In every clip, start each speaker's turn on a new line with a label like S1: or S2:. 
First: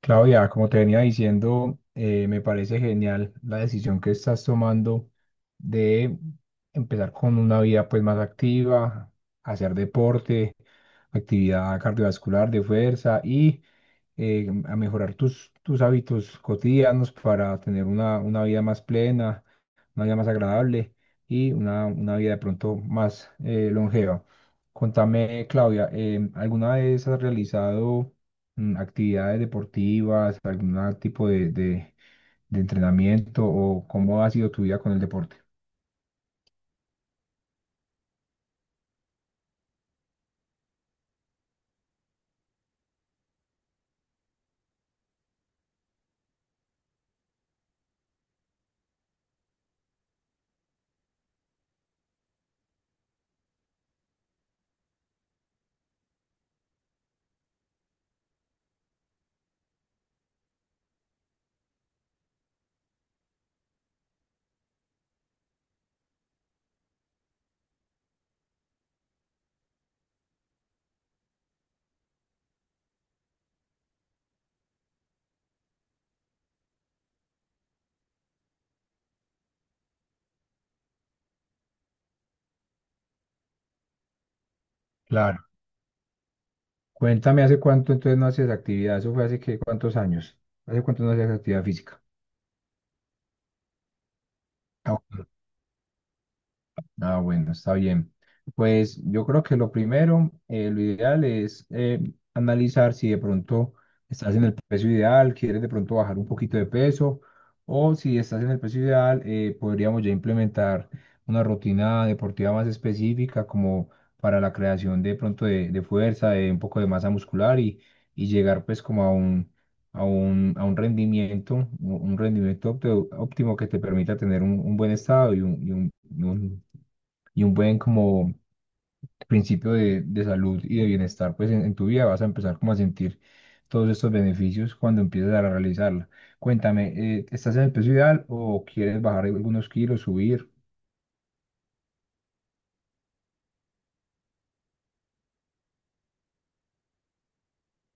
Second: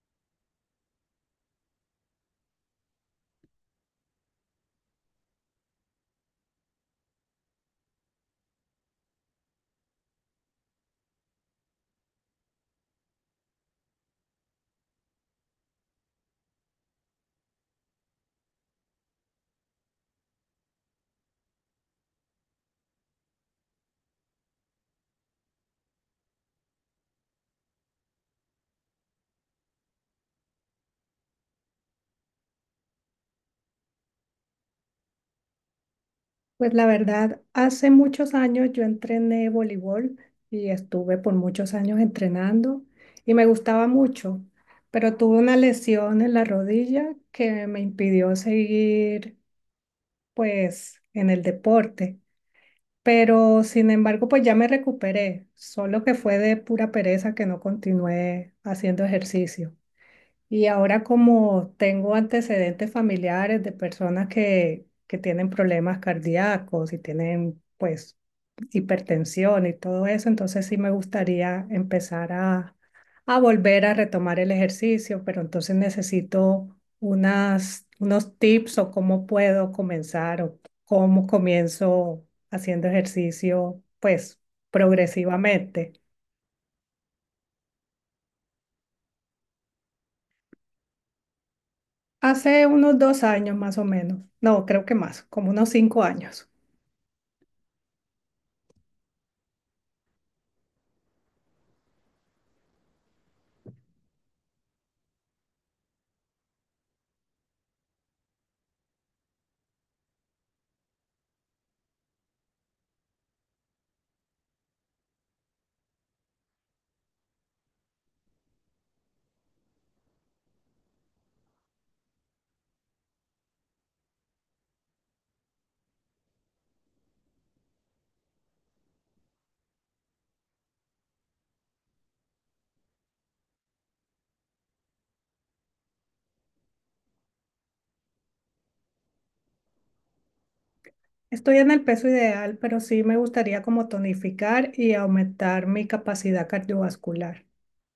S1: Claudia, como te venía diciendo, me parece genial la decisión que estás tomando de empezar con una vida pues más activa, hacer deporte, actividad cardiovascular de fuerza y a mejorar tus hábitos cotidianos para tener una vida más plena, una vida más agradable y una vida de pronto más longeva. Contame, Claudia, ¿alguna vez has realizado actividades deportivas, algún tipo de entrenamiento o cómo ha sido tu vida con el deporte?
S2: Pues la verdad, hace muchos años yo entrené voleibol y estuve por muchos años entrenando y me gustaba mucho, pero tuve una lesión en la rodilla que me impidió seguir pues en el deporte. Pero sin embargo, pues ya me recuperé, solo que fue de pura pereza que no continué haciendo ejercicio. Y ahora como tengo antecedentes familiares de personas que tienen problemas cardíacos y tienen pues hipertensión y todo eso, entonces sí me gustaría empezar a volver a retomar el ejercicio, pero entonces necesito unas, unos tips o cómo puedo comenzar o cómo comienzo haciendo ejercicio, pues
S1: Claro.
S2: progresivamente.
S1: Cuéntame, ¿hace cuánto entonces no haces actividad? ¿Eso fue hace qué, cuántos años? ¿Hace cuánto no hacías actividad física?
S2: Hace unos 2 años más o menos, no, creo que más, como unos 5 años.
S1: Ah, bueno, está bien. Pues yo creo que lo primero, lo ideal es analizar si de pronto estás en el peso ideal, quieres de pronto bajar un poquito de peso, o si estás en el peso ideal, podríamos ya implementar una rutina deportiva más específica como para la creación de pronto de fuerza, de un poco de masa muscular y llegar pues como a un rendimiento, un rendimiento óptimo que te permita tener un buen estado y y un un buen como principio de salud y de bienestar, pues en tu vida vas a empezar como a sentir todos estos beneficios cuando empieces a realizarla. Cuéntame, ¿estás en el peso ideal o quieres bajar algunos kilos, subir?
S2: Estoy en el peso ideal, pero sí me gustaría como tonificar y aumentar mi capacidad cardiovascular.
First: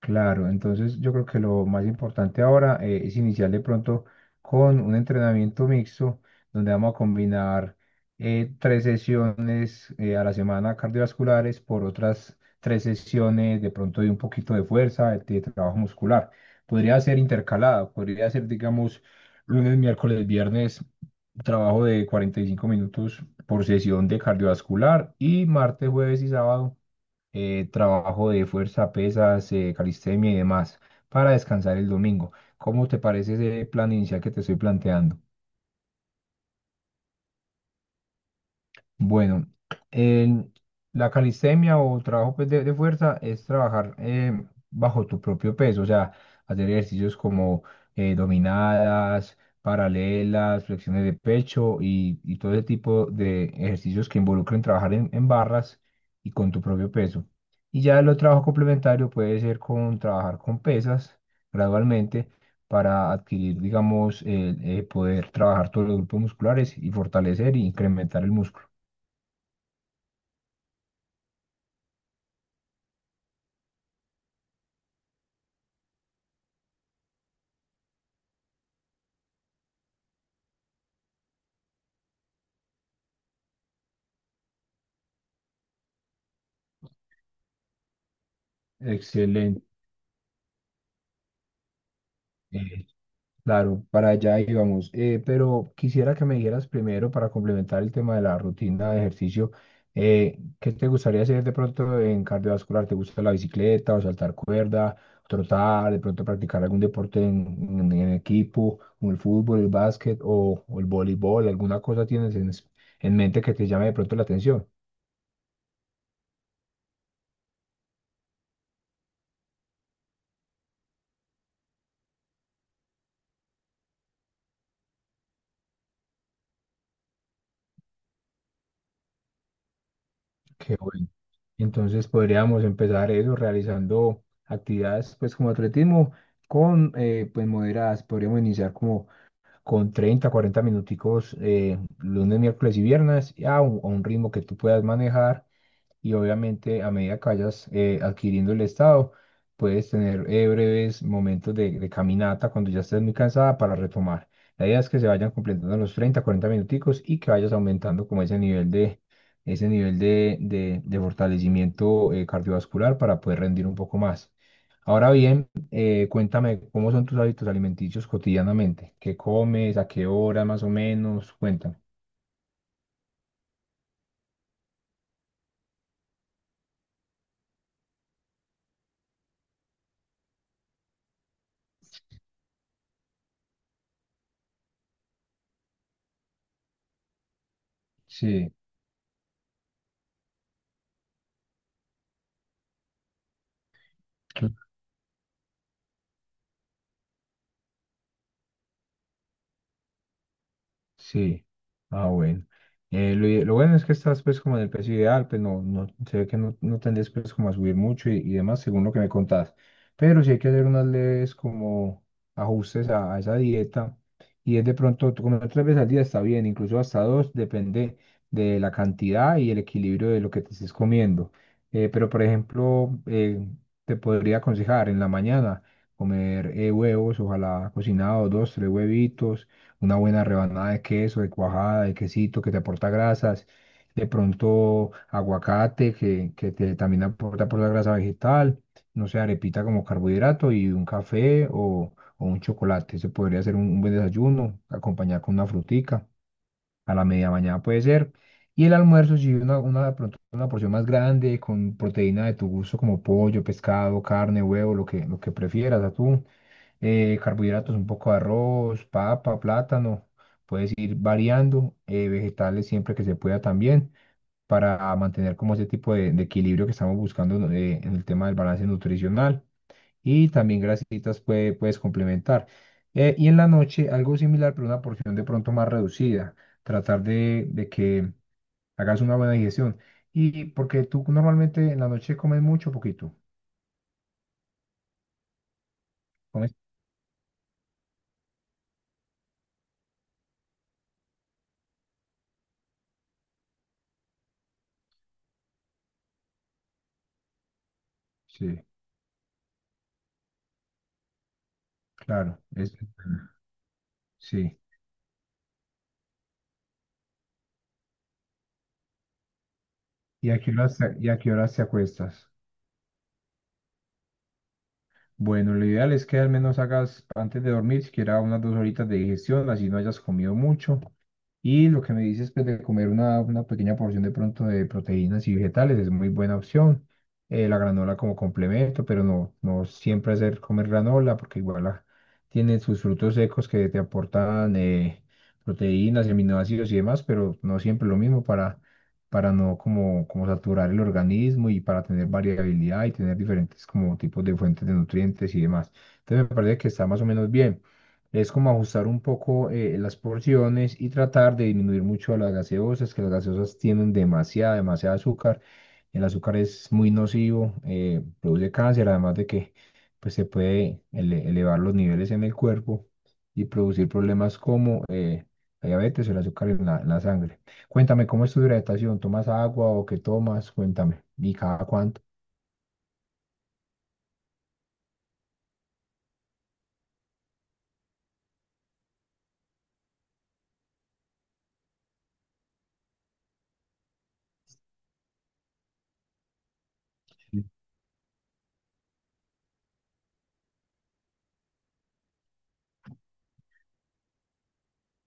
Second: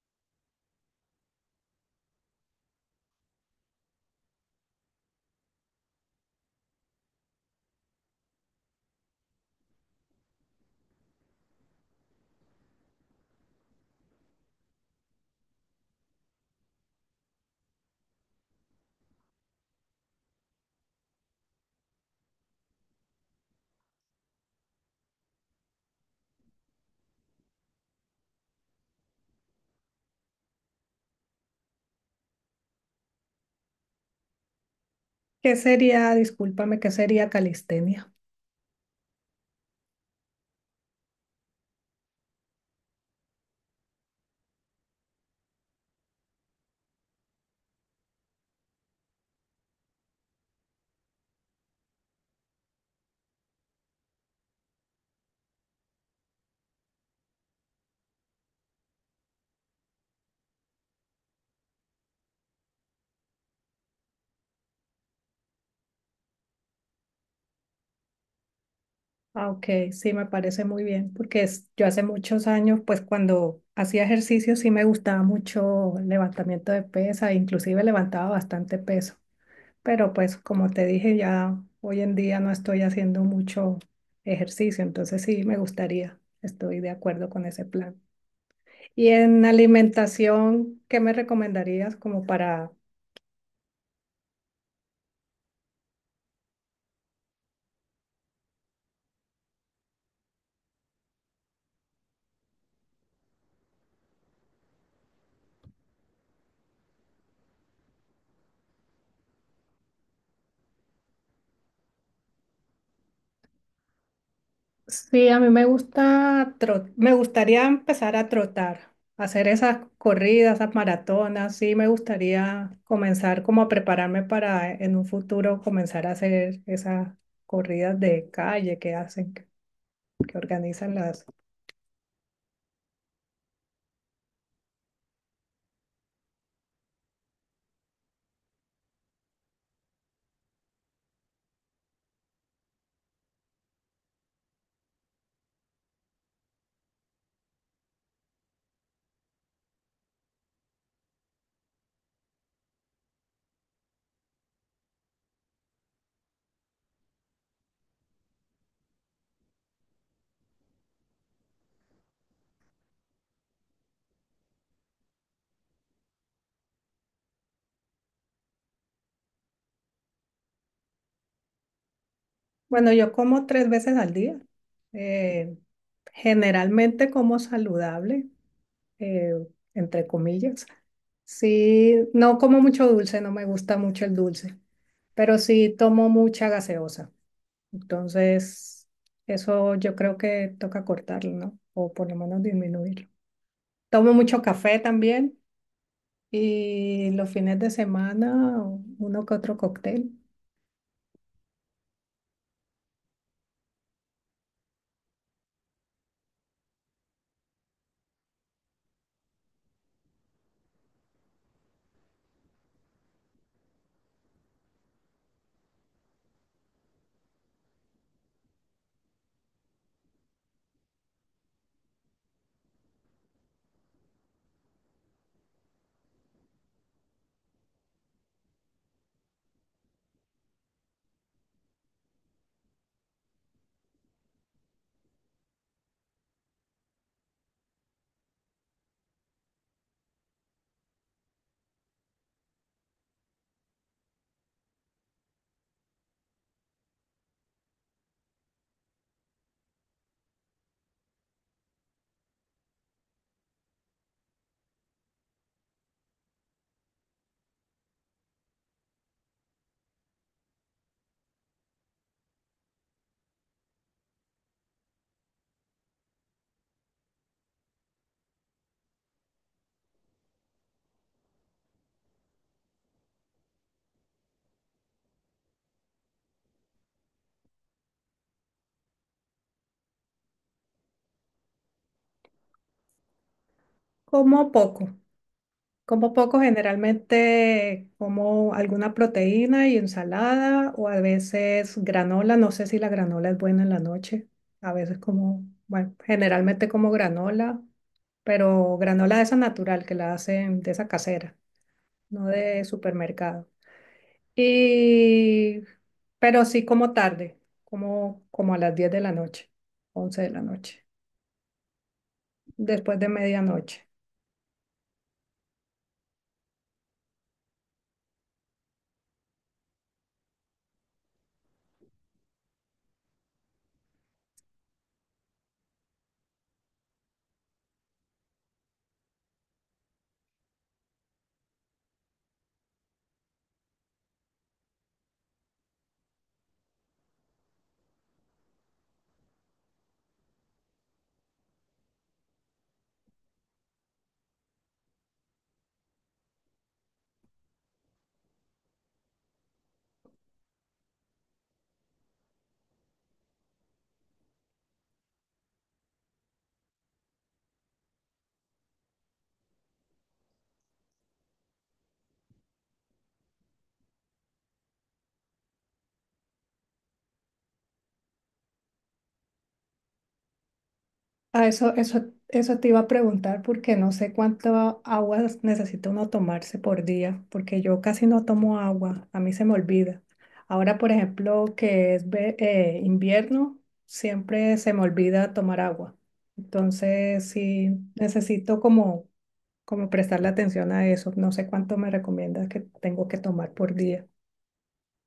S1: Claro, entonces yo creo que lo más importante ahora es iniciar de pronto con un entrenamiento mixto donde vamos a combinar tres sesiones a la semana cardiovasculares por otras tres sesiones de pronto de un poquito de fuerza, de trabajo muscular. Podría ser intercalado, podría ser, digamos, lunes, miércoles, viernes, trabajo de 45 minutos por sesión de cardiovascular y martes, jueves y sábado, trabajo de fuerza, pesas, calistenia y demás, para descansar el domingo. ¿Cómo te parece ese plan inicial que te estoy planteando?
S2: ¿Qué sería, discúlpame, qué sería calistenia?
S1: Bueno, el- la calistenia o trabajo pues, de fuerza es trabajar bajo tu propio peso, o sea, hacer ejercicios como dominadas, paralelas, flexiones de pecho y todo ese tipo de ejercicios que involucren trabajar en barras y con tu propio peso. Y ya el otro trabajo complementario puede ser con trabajar con pesas gradualmente para adquirir, digamos, el, poder trabajar todos los grupos musculares y fortalecer e incrementar el músculo.
S2: Ah, ok, sí, me parece muy bien, porque yo hace muchos años, pues cuando hacía ejercicio sí me gustaba mucho el levantamiento de pesa, inclusive levantaba bastante peso, pero pues como te dije, ya hoy en día no estoy haciendo mucho ejercicio, entonces sí me gustaría, estoy de acuerdo con ese plan. Y en
S1: Excelente.
S2: alimentación, ¿qué me recomendarías como para.
S1: eh, claro, para allá íbamos. Pero quisiera que me dijeras primero, para complementar el tema de la rutina de ejercicio, ¿qué te gustaría hacer de pronto en cardiovascular? ¿Te gusta la bicicleta o saltar cuerda, trotar, de pronto practicar algún deporte en equipo, como el fútbol, el básquet o el voleibol? ¿Alguna cosa tienes en mente que te llame de pronto la atención?
S2: Sí, a mí me gusta tro, me gustaría empezar a trotar, hacer esas corridas, esas maratonas, sí, me gustaría comenzar como a prepararme para en un futuro comenzar a hacer esas corridas de calle que hacen, que
S1: Qué
S2: organizan
S1: bueno.
S2: las.
S1: Entonces podríamos empezar eso realizando actividades pues como atletismo con pues moderadas. Podríamos iniciar como con 30 40 minuticos lunes, miércoles y viernes a un ritmo que tú puedas manejar y obviamente a medida que vayas adquiriendo el estado, puedes tener breves momentos de caminata cuando ya estés muy cansada para retomar. La idea es que se vayan completando los 30 40 minuticos y que vayas aumentando como ese ese nivel de fortalecimiento cardiovascular para poder rendir un poco más. Ahora bien, cuéntame cómo son tus hábitos alimenticios cotidianamente, qué comes, a qué hora más o menos, cuéntame.
S2: Bueno, yo como 3 veces al día, eh, generalmente como saludable, eh, entre comillas. Sí, no como mucho dulce, no me gusta mucho el dulce, pero sí tomo mucha gaseosa.
S1: Sí.
S2: Entonces, eso yo creo que toca cortarlo, ¿no? O por lo menos disminuirlo. Tomo mucho café también y los fines de semana uno que otro cóctel.
S1: Sí, ah, bueno. Lo, lo bueno es que estás pues como en el peso ideal, pues no, no, se ve que no, no tendés pues como a subir mucho y demás, según lo que me contás. Pero sí hay que hacer unas leves como ajustes a esa dieta. Y es de pronto, tú comer tres veces al día está bien, incluso hasta dos, depende de la cantidad y el equilibrio de lo que te estés comiendo. Pero por ejemplo, te podría aconsejar en la mañana comer huevos, ojalá cocinados, dos, tres huevitos, una buena rebanada de queso, de cuajada, de quesito que te aporta grasas, de pronto aguacate que te también aporta, aporta grasa vegetal, no sé, arepita como carbohidrato y un café o un chocolate. Se podría hacer un buen desayuno, acompañar con una frutica, a la media mañana puede ser. Y el almuerzo, si de pronto una porción más grande con proteína de tu gusto como pollo, pescado, carne, huevo, lo que prefieras, atún, carbohidratos, un poco de arroz, papa, plátano. Puedes ir variando, vegetales siempre que se pueda también, para mantener como ese tipo de equilibrio que estamos buscando en el tema del balance nutricional. Y también grasitas puedes complementar. Y en la noche algo similar, pero una porción de pronto más reducida. Tratar de que hagas una buena digestión. Y porque tú normalmente en la noche comes mucho o poquito.
S2: Como poco. Como poco,
S1: Comes-
S2: generalmente como alguna proteína y ensalada o a veces granola. No sé si la granola es buena en la noche. A veces como, bueno, generalmente como granola,
S1: sí,
S2: pero granola de esa natural que la hacen de esa casera, no
S1: claro.
S2: de
S1: Es,
S2: supermercado.
S1: sí.
S2: Y, pero sí como tarde, como a las 10 de la noche, 11 de
S1: ¿Y
S2: la
S1: a qué
S2: noche,
S1: horas te acuestas?
S2: después de medianoche.
S1: Bueno, lo ideal es que al menos hagas antes de dormir siquiera unas dos horitas de digestión, así no hayas comido mucho. Y lo que me dices, pues de comer una pequeña porción de pronto de proteínas y vegetales es muy buena opción. La granola como complemento, pero no, no siempre hacer comer granola porque igual tiene sus frutos secos que te aportan proteínas y aminoácidos y demás, pero no siempre lo mismo para no como, como saturar el organismo y para tener variabilidad y tener diferentes como tipos de fuentes de nutrientes y demás. Entonces me parece que está más o menos bien. Es como ajustar un poco las porciones y tratar de disminuir mucho las gaseosas, que las gaseosas tienen demasiada azúcar. El azúcar es muy nocivo, produce cáncer, además de que pues, se puede elevar los niveles en el cuerpo y producir problemas como la diabetes o el azúcar en la sangre. Cuéntame, ¿cómo es tu hidratación? ¿Tomas agua o qué tomas? Cuéntame. ¿Y
S2: Ah,
S1: cada
S2: eso,
S1: cuánto?
S2: eso, eso te iba a preguntar porque no sé cuánto agua necesita uno tomarse por día, porque yo casi no tomo agua, a mí se me olvida. Ahora, por ejemplo, que es invierno, siempre se me olvida tomar agua. Entonces,
S1: Sí.
S2: sí, necesito como prestarle atención a eso. No sé cuánto me recomiendas que tengo que tomar por día.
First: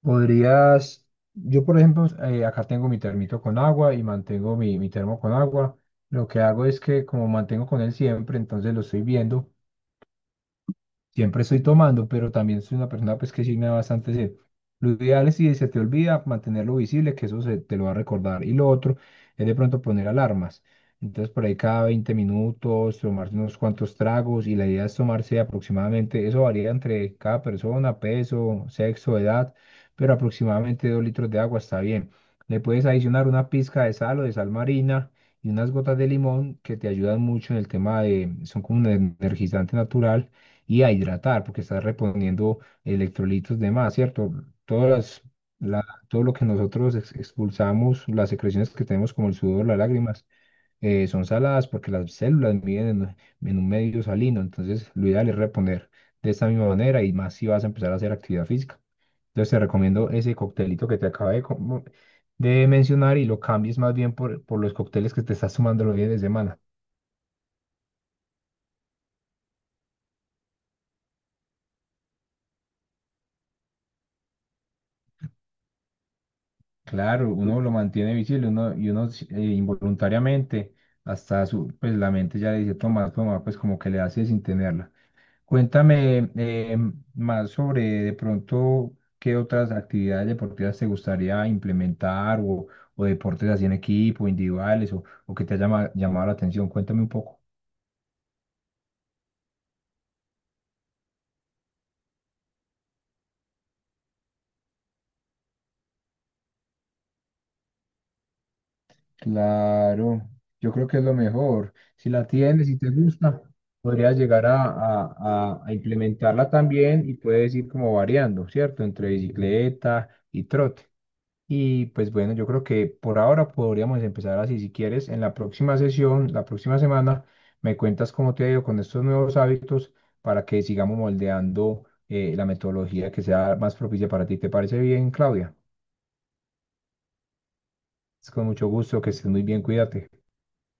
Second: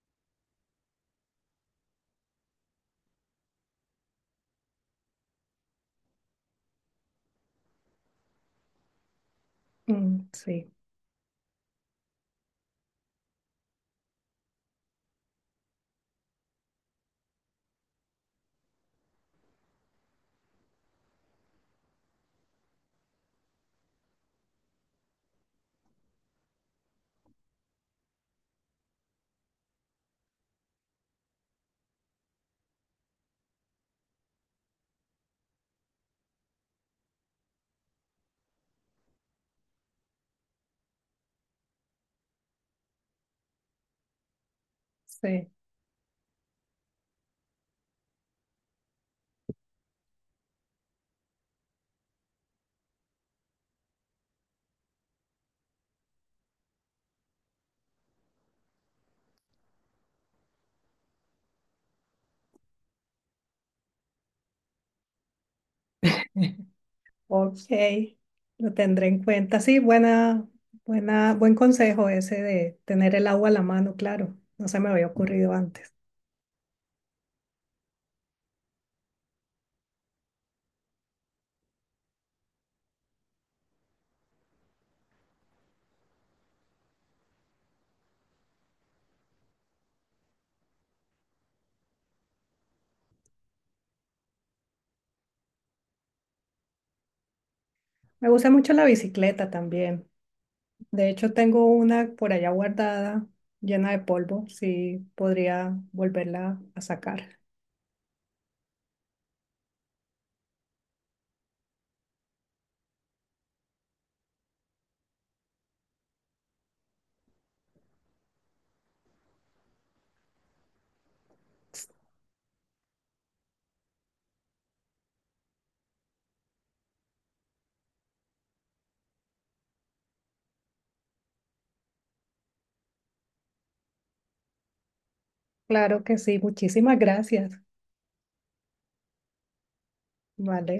S1: Podrías, yo por ejemplo, acá tengo mi termito con agua y mantengo mi termo con agua. Lo que hago es que como mantengo con él siempre, entonces lo estoy viendo.
S2: Mm, sí,
S1: Siempre estoy tomando, pero también soy una persona pues que sí me da bastante sed. Lo ideal es si se te olvida mantenerlo visible, que te lo va a recordar. Y lo otro es de pronto poner alarmas. Entonces por ahí cada 20 minutos, tomarse unos cuantos tragos y la idea es tomarse aproximadamente, eso varía entre cada persona, peso, sexo, edad, pero aproximadamente dos litros de agua está bien. Le puedes adicionar una pizca de sal o de sal marina y unas gotas de limón que te ayudan mucho en el tema de, son como un energizante natural y a hidratar, porque estás reponiendo electrolitos de más, ¿cierto? Todas las,
S2: sí.
S1: la- todo lo que nosotros expulsamos, las secreciones que tenemos como el sudor, las lágrimas, son saladas porque las células miden en un medio salino, entonces lo ideal es reponer de esta misma manera y más si vas a empezar a hacer actividad física. Entonces te recomiendo ese coctelito que te acabé de mencionar y lo cambies más bien por los cócteles que te estás tomando los fines de semana.
S2: Ok, lo tendré en cuenta. Sí, buena, buena, buen consejo ese de tener el agua a la mano, claro. No se me había ocurrido antes.
S1: Claro, uno lo mantiene visible, uno, y uno involuntariamente, hasta su, pues la mente ya le dice, toma, toma, pues como que le hace sin tenerla. Cuéntame más sobre de pronto qué otras actividades deportivas te gustaría implementar o deportes así en equipo, individuales o que te haya llamado la atención. Cuéntame un poco.
S2: Me gusta mucho la bicicleta también. De hecho, tengo una por allá guardada, llena de polvo. Sí, podría volverla a sacar.
S1: Claro, yo creo que es lo mejor. Si la tienes y te gusta, podrías llegar a implementarla también y puedes ir como variando, ¿cierto? Entre bicicleta y trote. Y pues bueno, yo creo que por ahora podríamos empezar así. Si quieres, en la próxima sesión, la próxima semana, me cuentas cómo te ha ido con estos nuevos hábitos para que sigamos moldeando la metodología que sea más propicia para ti. ¿Te parece bien, Claudia?
S2: Claro que sí. Muchísimas gracias.
S1: Es con mucho gusto, que estés muy bien, cuídate.
S2: Vale.